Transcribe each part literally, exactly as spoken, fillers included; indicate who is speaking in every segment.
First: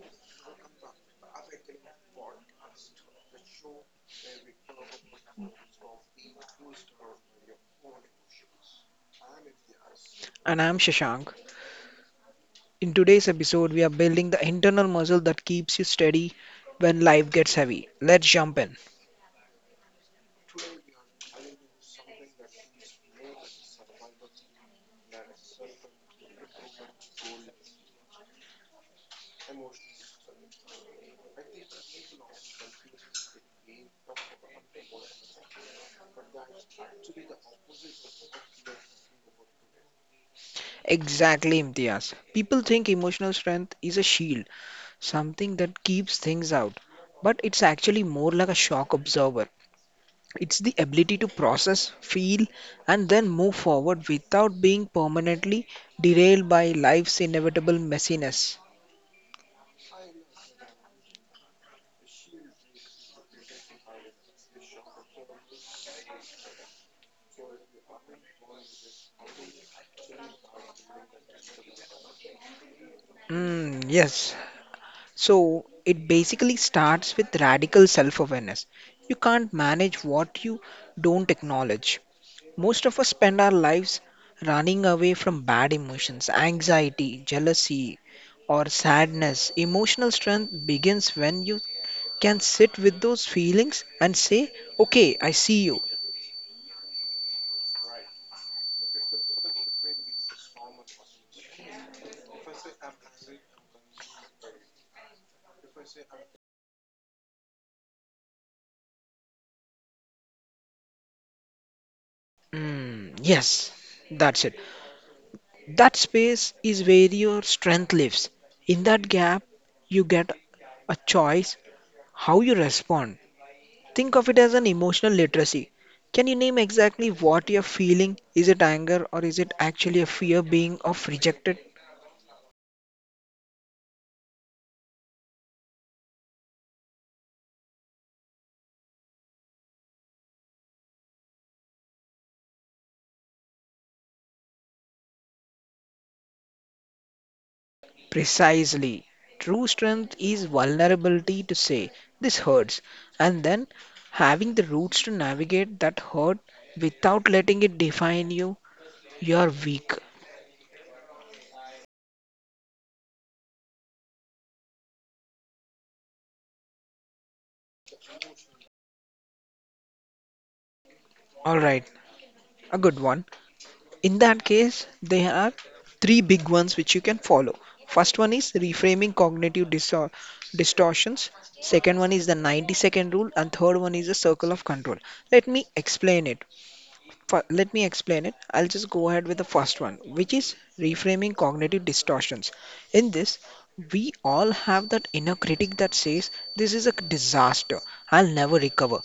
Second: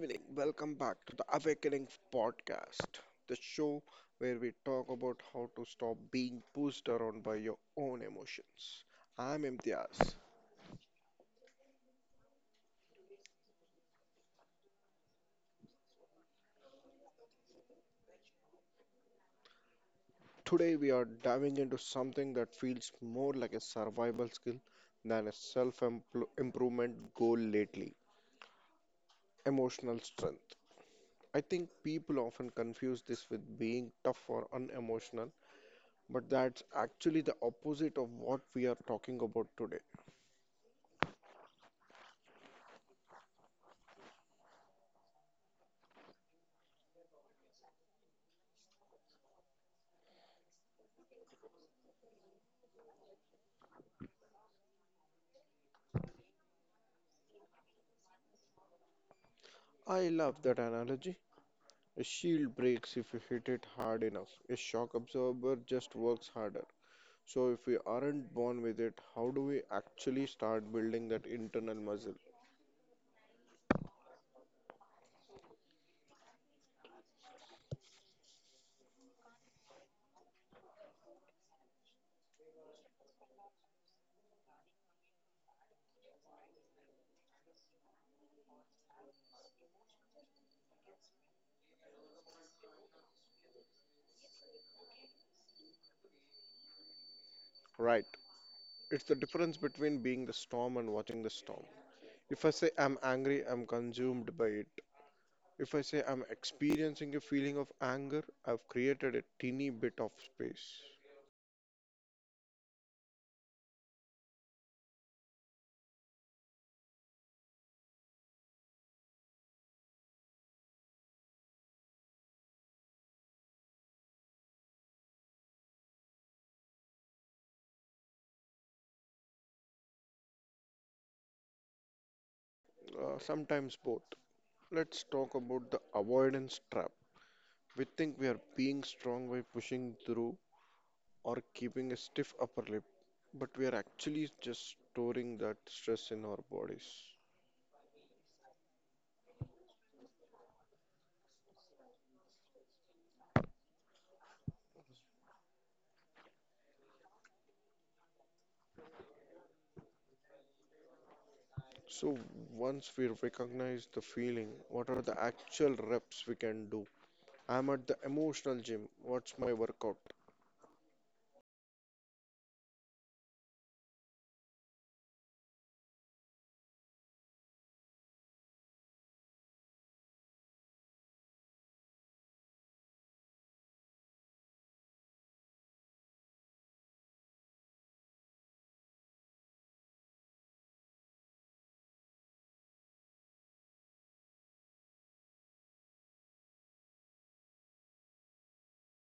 Speaker 1: evening. Welcome back to the Awakening Podcast, the show where we talk about how to stop being pushed around by your own emotions. I'm Imtiaz.
Speaker 2: And I'm Shashank. In today's episode, we are building the internal muscle that keeps you steady when life gets heavy. Let's jump in.
Speaker 1: Today we are diving into something that feels more like a survival skill than a self improvement goal lately emotional strength. I think people often confuse this with being tough or unemotional, but that's actually the opposite of what we are talking about today.
Speaker 2: Exactly, Imtiaz. People think emotional strength is a shield, something that keeps things out. But it's actually more like a shock absorber. It's the ability to process, feel, and then move forward without being permanently derailed by life's inevitable messiness.
Speaker 1: I love that analogy. A shield breaks if you hit it hard enough. A shock absorber just works harder. So, if we aren't born with it, how do we actually start building that internal muscle?
Speaker 2: Mm, yes, So it basically starts with radical self awareness. You can't manage what you don't acknowledge. Most of us spend our lives running away from bad emotions, anxiety, jealousy, or sadness. Emotional strength begins when you can sit with those feelings and say, okay, I see you.
Speaker 1: Right. It's the difference between being the storm and watching the storm. If I say I'm angry, I'm consumed by it. If I say I'm experiencing a feeling of anger, I've created a teeny bit of space.
Speaker 2: Mm, yes, that's it. That space is where your strength lives. In that gap, you get a choice how you respond. Think of it as an emotional literacy. Can you name exactly what you're feeling? Is it anger or is it actually a fear being of rejected?
Speaker 1: Uh, sometimes both. Let's talk about the avoidance trap. We think we are being strong by pushing through, or keeping a stiff upper lip, but we are actually just storing that stress in our bodies.
Speaker 2: Precisely. True strength is vulnerability to say, this hurts, and then having the roots to navigate that hurt without letting it define you, you're weak.
Speaker 1: So once we recognize the feeling, what are the actual reps we can do? I'm at the emotional gym. What's my workout?
Speaker 2: Alright, a good one. In that case, there are three big ones which you can follow. First one is reframing cognitive distor- distortions. Second one is the ninety second rule, and third one is the circle of control. Let me explain it. Fi- Let me explain it. I'll just go ahead with the first one, which is reframing cognitive distortions. In this, we all have that inner critic that says, this is a disaster, I'll never recover.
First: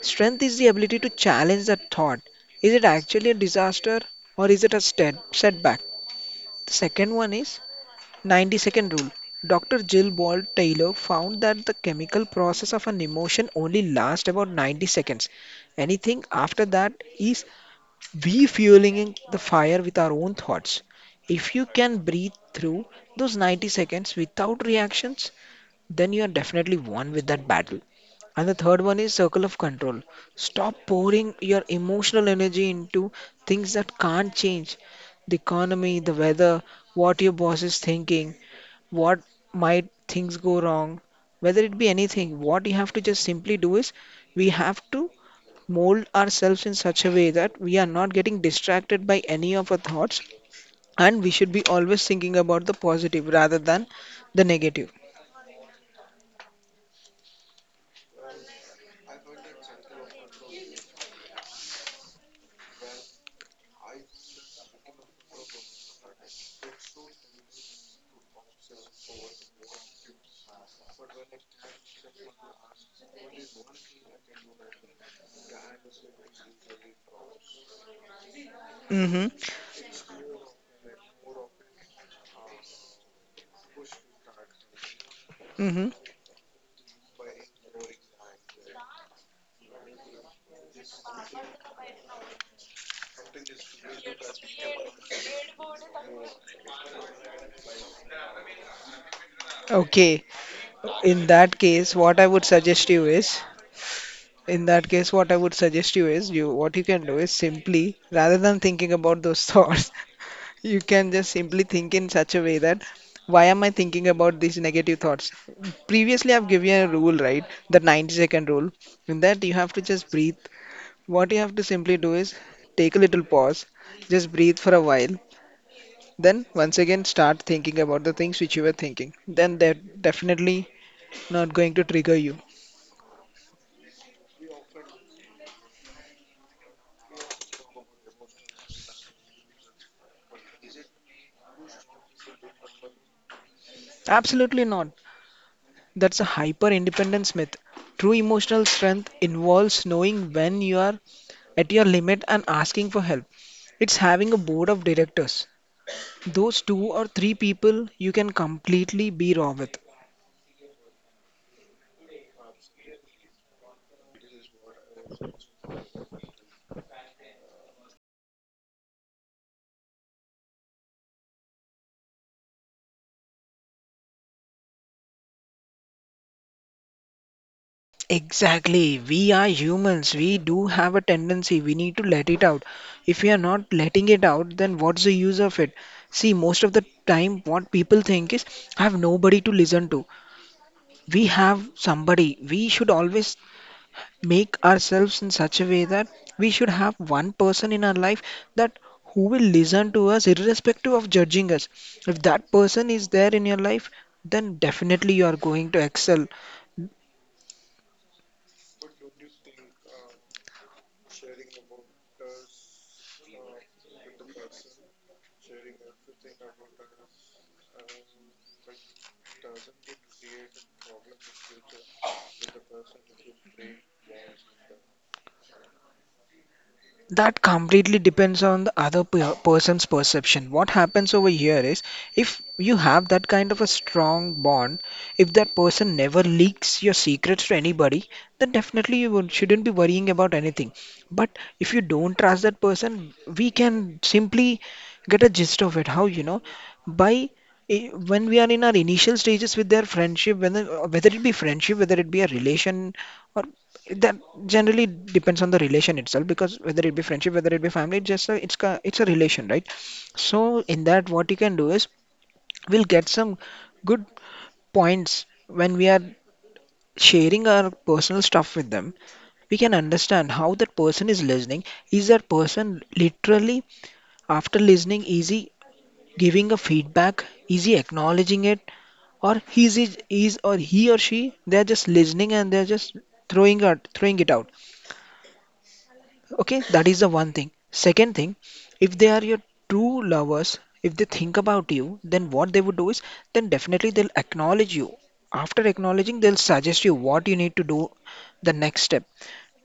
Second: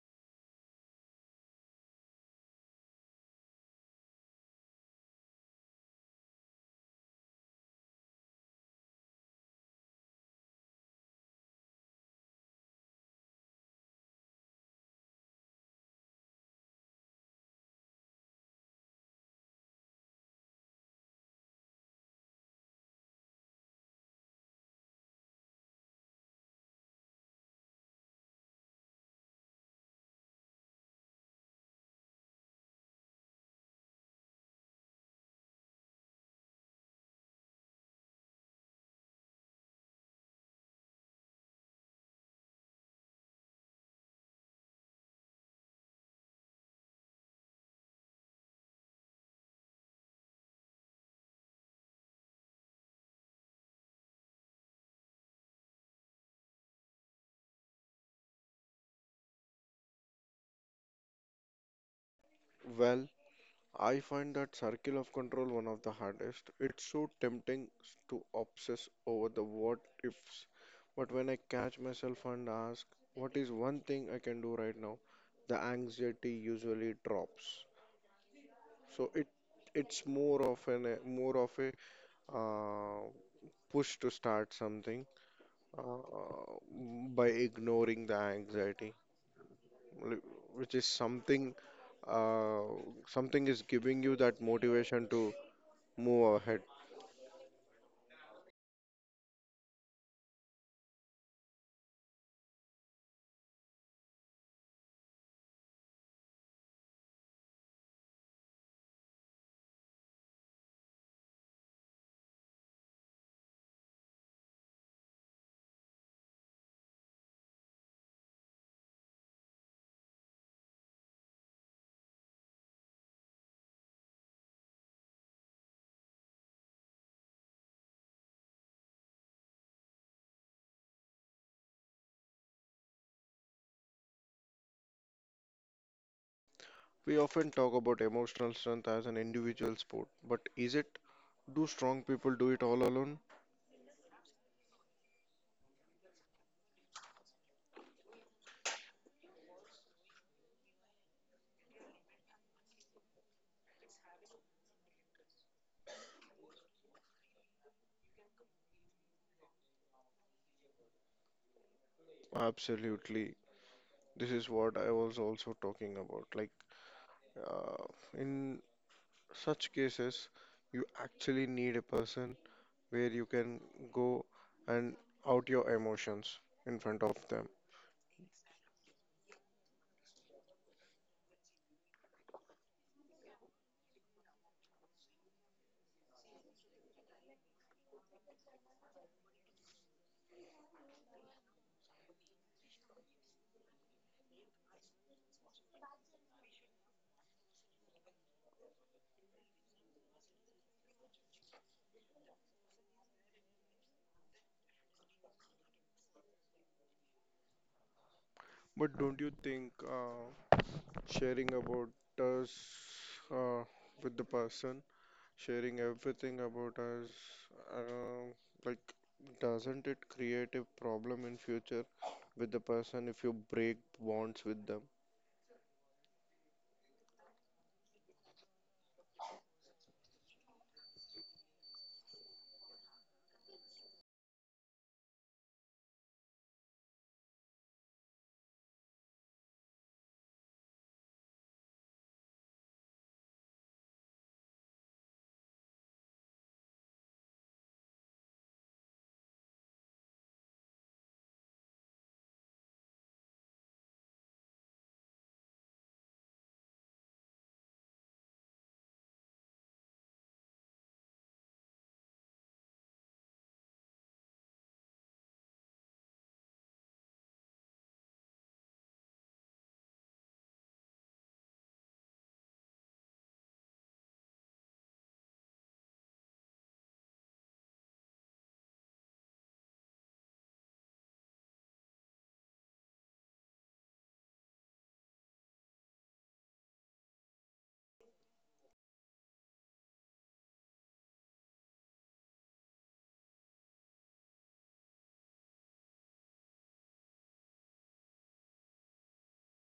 Speaker 2: Strength is the ability to challenge that thought. Is it actually a disaster or is it a stet- setback? The second one is ninety second rule. doctor Jill Ball Taylor found that the chemical process of an emotion only lasts about ninety seconds. Anything after that is refueling the fire with our own thoughts. If you can breathe through those ninety seconds without reactions, then you are definitely won with that battle. And the third one is circle of control. Stop pouring your emotional energy into things that can't change. The economy, the weather, what your boss is thinking, what might things go wrong, whether it be anything. What you have to just simply do is we have to mold ourselves in such a way that we are not getting distracted by any of our thoughts and we should be always thinking about the positive rather than the negative.
Speaker 1: Well, I find that circle of control one of the hardest. It's so tempting to obsess over the what ifs, but when I catch myself and ask, what is one thing I can do right now? The anxiety usually drops. So
Speaker 2: Mm-hmm.
Speaker 1: it it's more of an uh, more of a uh, push to start something,
Speaker 2: Mm-hmm.
Speaker 1: uh, by ignoring the anxiety, li- which is something, uh, something is giving you that motivation to move ahead.
Speaker 2: Okay. In that case, what I would suggest you is, In that case, what I would suggest you is, you what you can do is simply, rather than thinking about those thoughts, you can just simply think in such a way that, why am I thinking about these negative thoughts? Previously, I've given you a rule, right? The ninety second rule. In that, you have to just breathe. What you have to simply do is take a little pause, just breathe for a while. Then once again start thinking about the things which you were thinking. Then they're definitely not going to trigger you.
Speaker 1: We often talk about emotional strength as an individual sport, but is it? Do strong people do it all alone?
Speaker 2: Absolutely not. That's a hyper independence myth. True emotional strength involves knowing when you are at your limit and asking for help. It's having a board of directors. Those two or three people you can completely be raw with.
Speaker 1: Absolutely. This is what I was also talking about. Like, uh, in such cases, you actually need a person where you can go and out your emotions in front of them.
Speaker 2: Exactly. We are humans. We do have a tendency. We need to let it out. If we are not letting it out, then what's the use of it? See, most of the time, what people think is, I have nobody to listen to. We have somebody. We should always make ourselves in such a way that we should have one person in our life that who will listen to us irrespective of judging us. If that person is there in your life, then definitely you are going to excel.
Speaker 1: But don't you think, uh, sharing about us, uh, with the person, sharing everything about us, uh, like, doesn't it create a problem in future with the person if you break bonds with them?
Speaker 2: That completely depends on the other per- person's perception. What happens over here is, if you have that kind of a strong bond, if that person never leaks your secrets to anybody, then definitely you won't- shouldn't be worrying about anything. But if you don't trust that person, we can simply get a gist of it. How, you know, by i- when we are in our initial stages with their friendship, whether, whether it be friendship, whether it be a relation, or that generally depends on the relation itself, because whether it be friendship, whether it be family, it's just a, it's a, it's a relation, right? So in that, what you can do is, we'll get some good points when we are sharing our personal stuff with them. We can understand how that person is listening. Is that person literally, after listening, is he giving a feedback, is he acknowledging it, or he's is is or he or she, they're just listening and they're just throwing out throwing it out. Okay, that is the one thing. Second thing, if they are your true lovers, if they think about you, then what they would do is, then definitely they'll acknowledge you. After acknowledging, they'll suggest you what you need to do the next step.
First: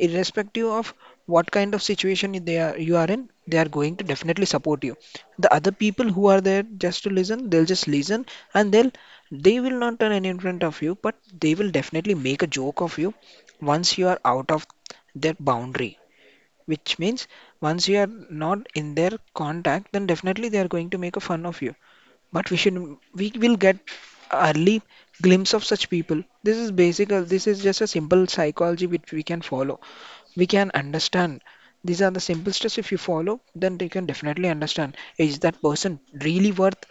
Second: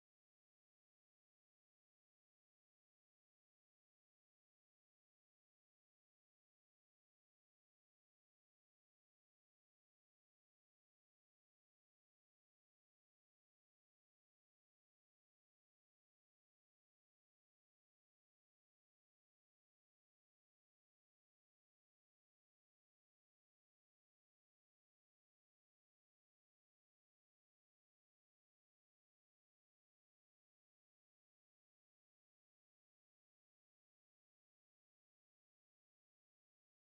Speaker 2: Irrespective of what kind of situation they are, you are in, they are going to definitely support you. The other people who are there just to listen, they'll just listen, and they'll they will not turn any in front of you, but they will definitely make a joke of you once you are out of that boundary, which means once you are not in their contact, then definitely they are going to make a fun of you. But we should we will get early glimpse of such people. This is basic. uh, This is just a simple psychology which we can follow. We can understand. These are the simple steps. If you follow, then you can definitely understand, is that person really worth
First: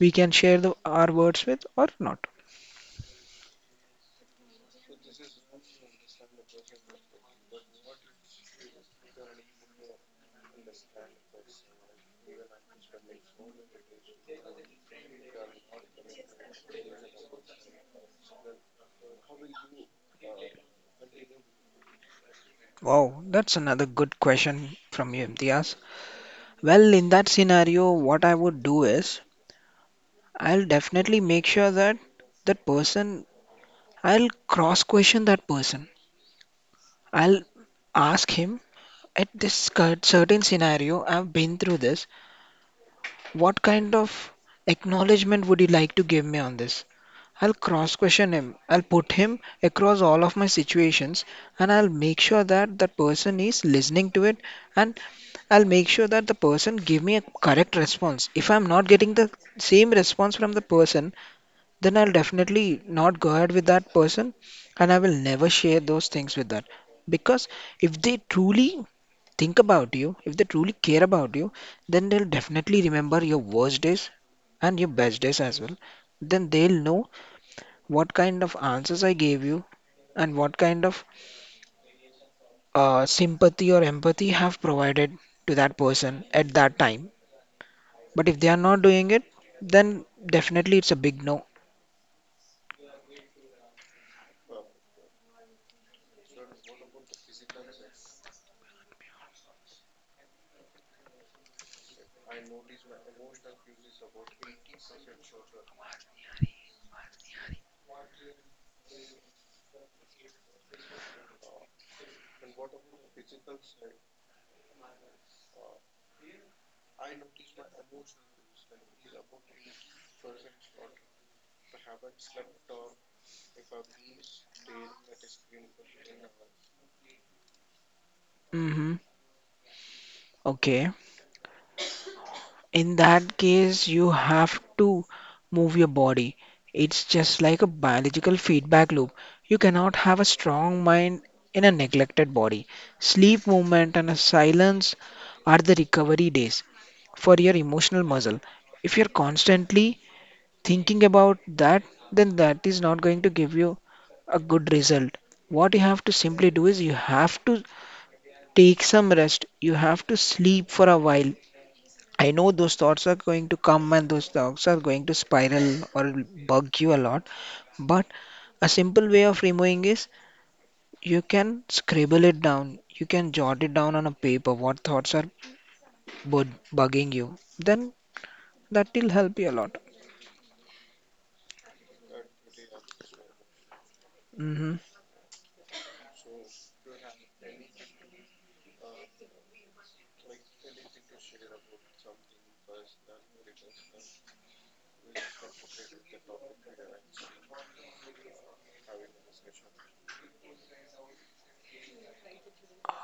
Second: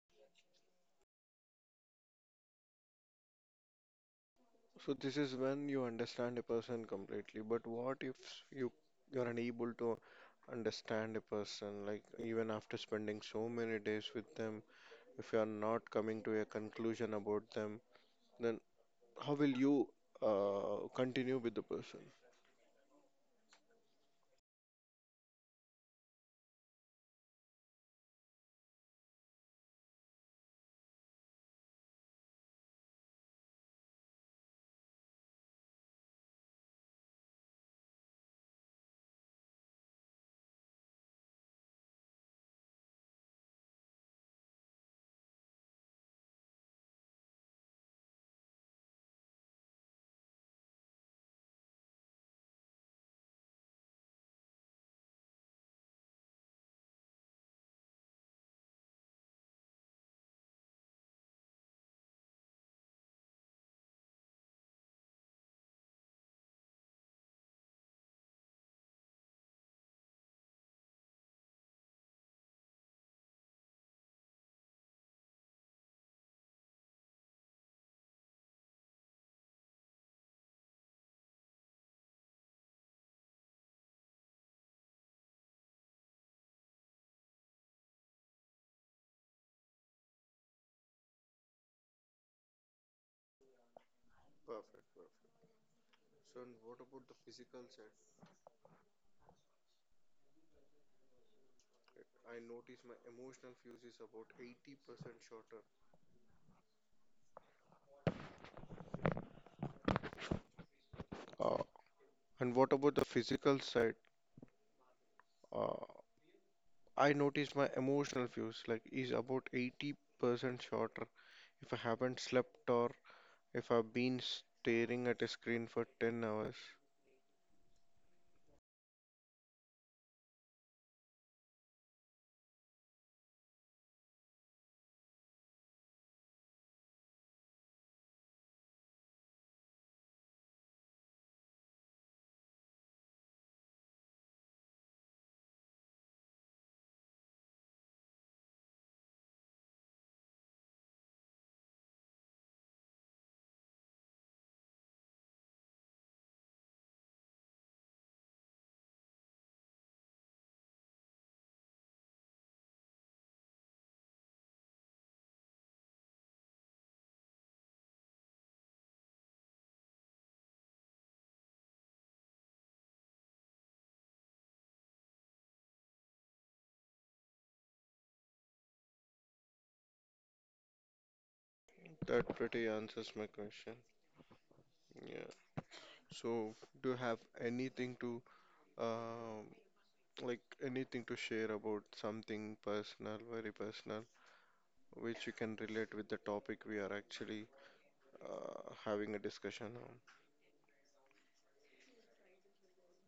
Speaker 2: we can share the our words with or not.
Speaker 1: So this is when you understand a person completely. But what if you you're unable to understand a person, like even after spending so many days with them, if you are not coming to a conclusion about them, then how will you uh, continue with the person?
Speaker 2: Wow, that's another good question from you, Imtiaz. Well, in that scenario, what I would do is, I'll definitely make sure that that person, I'll cross question that person. I'll ask him, at this cur- certain scenario, I've been through this. What kind of acknowledgement would you like to give me on this? I'll cross question him. I'll put him across all of my situations, and I'll make sure that that person is listening to it, and I'll make sure that the person give me a correct response. If I'm not getting the same response from the person, then I'll definitely not go ahead with that person, and I will never share those things with that. Because if they truly think about you, if they truly care about you, then they'll definitely remember your worst days and your best days as well. Then they'll know what kind of answers I gave you and what kind of uh, sympathy or empathy have provided to that person at that time. But if they are not doing it, then definitely it's a big no.
Speaker 1: Perfect, perfect. So and what about the physical side? I notice my emotional fuse is about eighty percent shorter. Uh, and what about the physical side? Uh, I notice my emotional fuse like is about eighty percent shorter if I haven't slept or if I've been staring at a screen for ten hours.
Speaker 2: Mm-hmm. Okay. In that case, you have to move your body. It's just like a biological feedback loop. You cannot have a strong mind in a neglected body. Sleep, movement, and a silence are the recovery days for your emotional muscle. If you're constantly thinking about that, then that is not going to give you a good result. What you have to simply do is, you have to take some rest, you have to sleep for a while. I know those thoughts are going to come and those thoughts are going to spiral or bug you a lot, but a simple way of removing is you can scribble it down. You can jot it down on a paper what thoughts are bu bugging you. Then that will help you a lot.
Speaker 1: That pretty answers my question.
Speaker 2: Mm-hmm.
Speaker 1: Yeah. So, do you have anything to um like anything to share about something personal, very personal, which you can relate with the topic we are actually uh, having a discussion on?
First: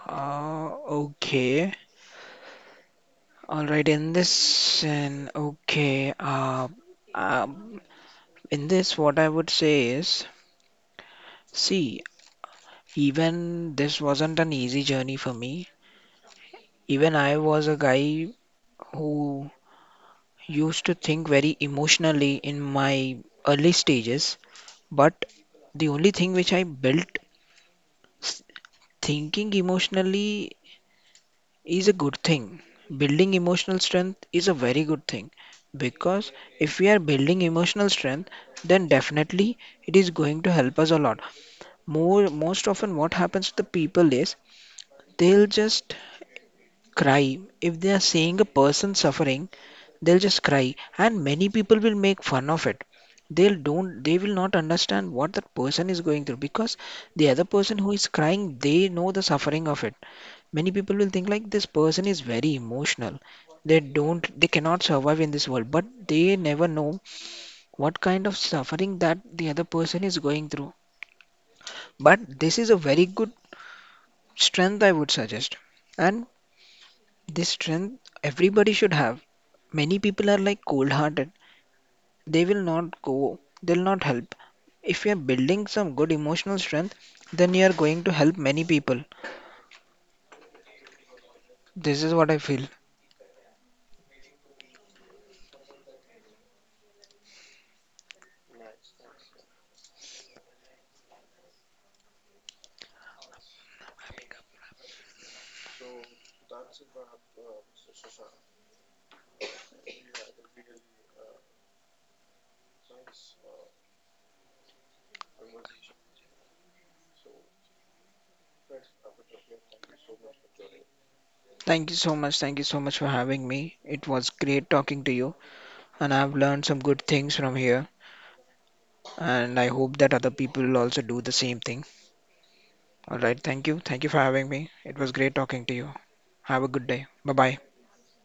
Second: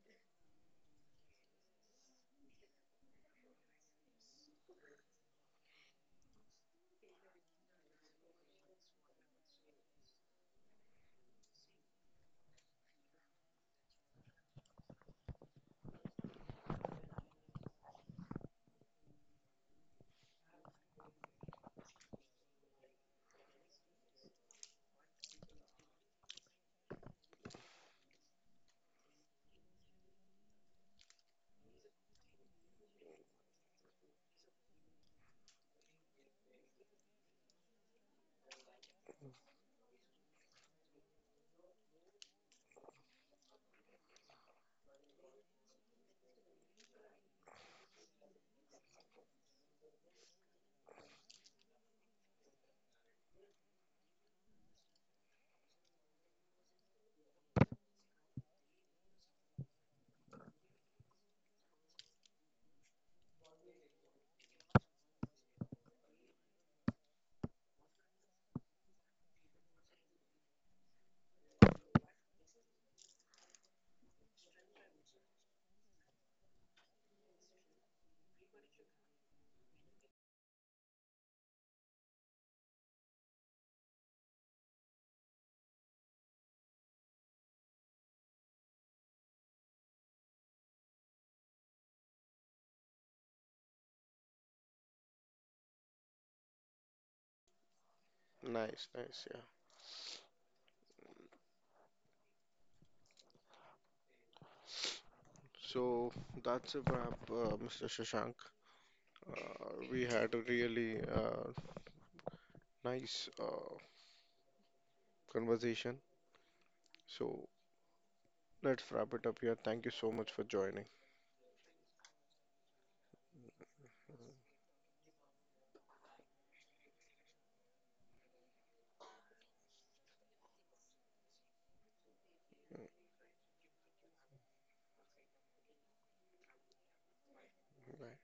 Speaker 2: Uh, okay. All right. In this, and okay. Uh, um, in this, what I would say is, see, even this wasn't an easy journey for me. Even I was a guy who used to think very emotionally in my early stages. But the only thing which I built, s- thinking emotionally is a good thing. Building emotional strength is a very good thing, because if we are building emotional strength, then definitely it is going to help us a lot. More, most often, what happens to the people is, they'll just cry if they are seeing a person suffering. They'll just cry, and many people will make fun of it. They'll don't they will not understand what that person is going through, because the other person who is crying, they know the suffering of it. Many people will think, like, this person is very emotional, they don't they cannot survive in this world, but they never know what kind of suffering that the other person is going through. But this is a very good strength, I would suggest, and this strength everybody should have. Many people are like cold hearted. they will not go they'll not help. If you're building some good emotional strength, then you're going to help many people. This is what I feel.
Speaker 1: Nice, nice, yeah. So that's a wrap, uh, mister Shashank. Uh, we had a really uh, nice uh, conversation. So let's wrap it up here. Thank you so much for joining.
Speaker 2: Thank you so much. Thank you so much for having me. It was great talking to you, and I've learned some good things from here. And I hope that other people will also do the same thing. All right. Thank you. Thank you for having me. It was great talking to you. Have a good day. Bye bye.
Speaker 1: Bye.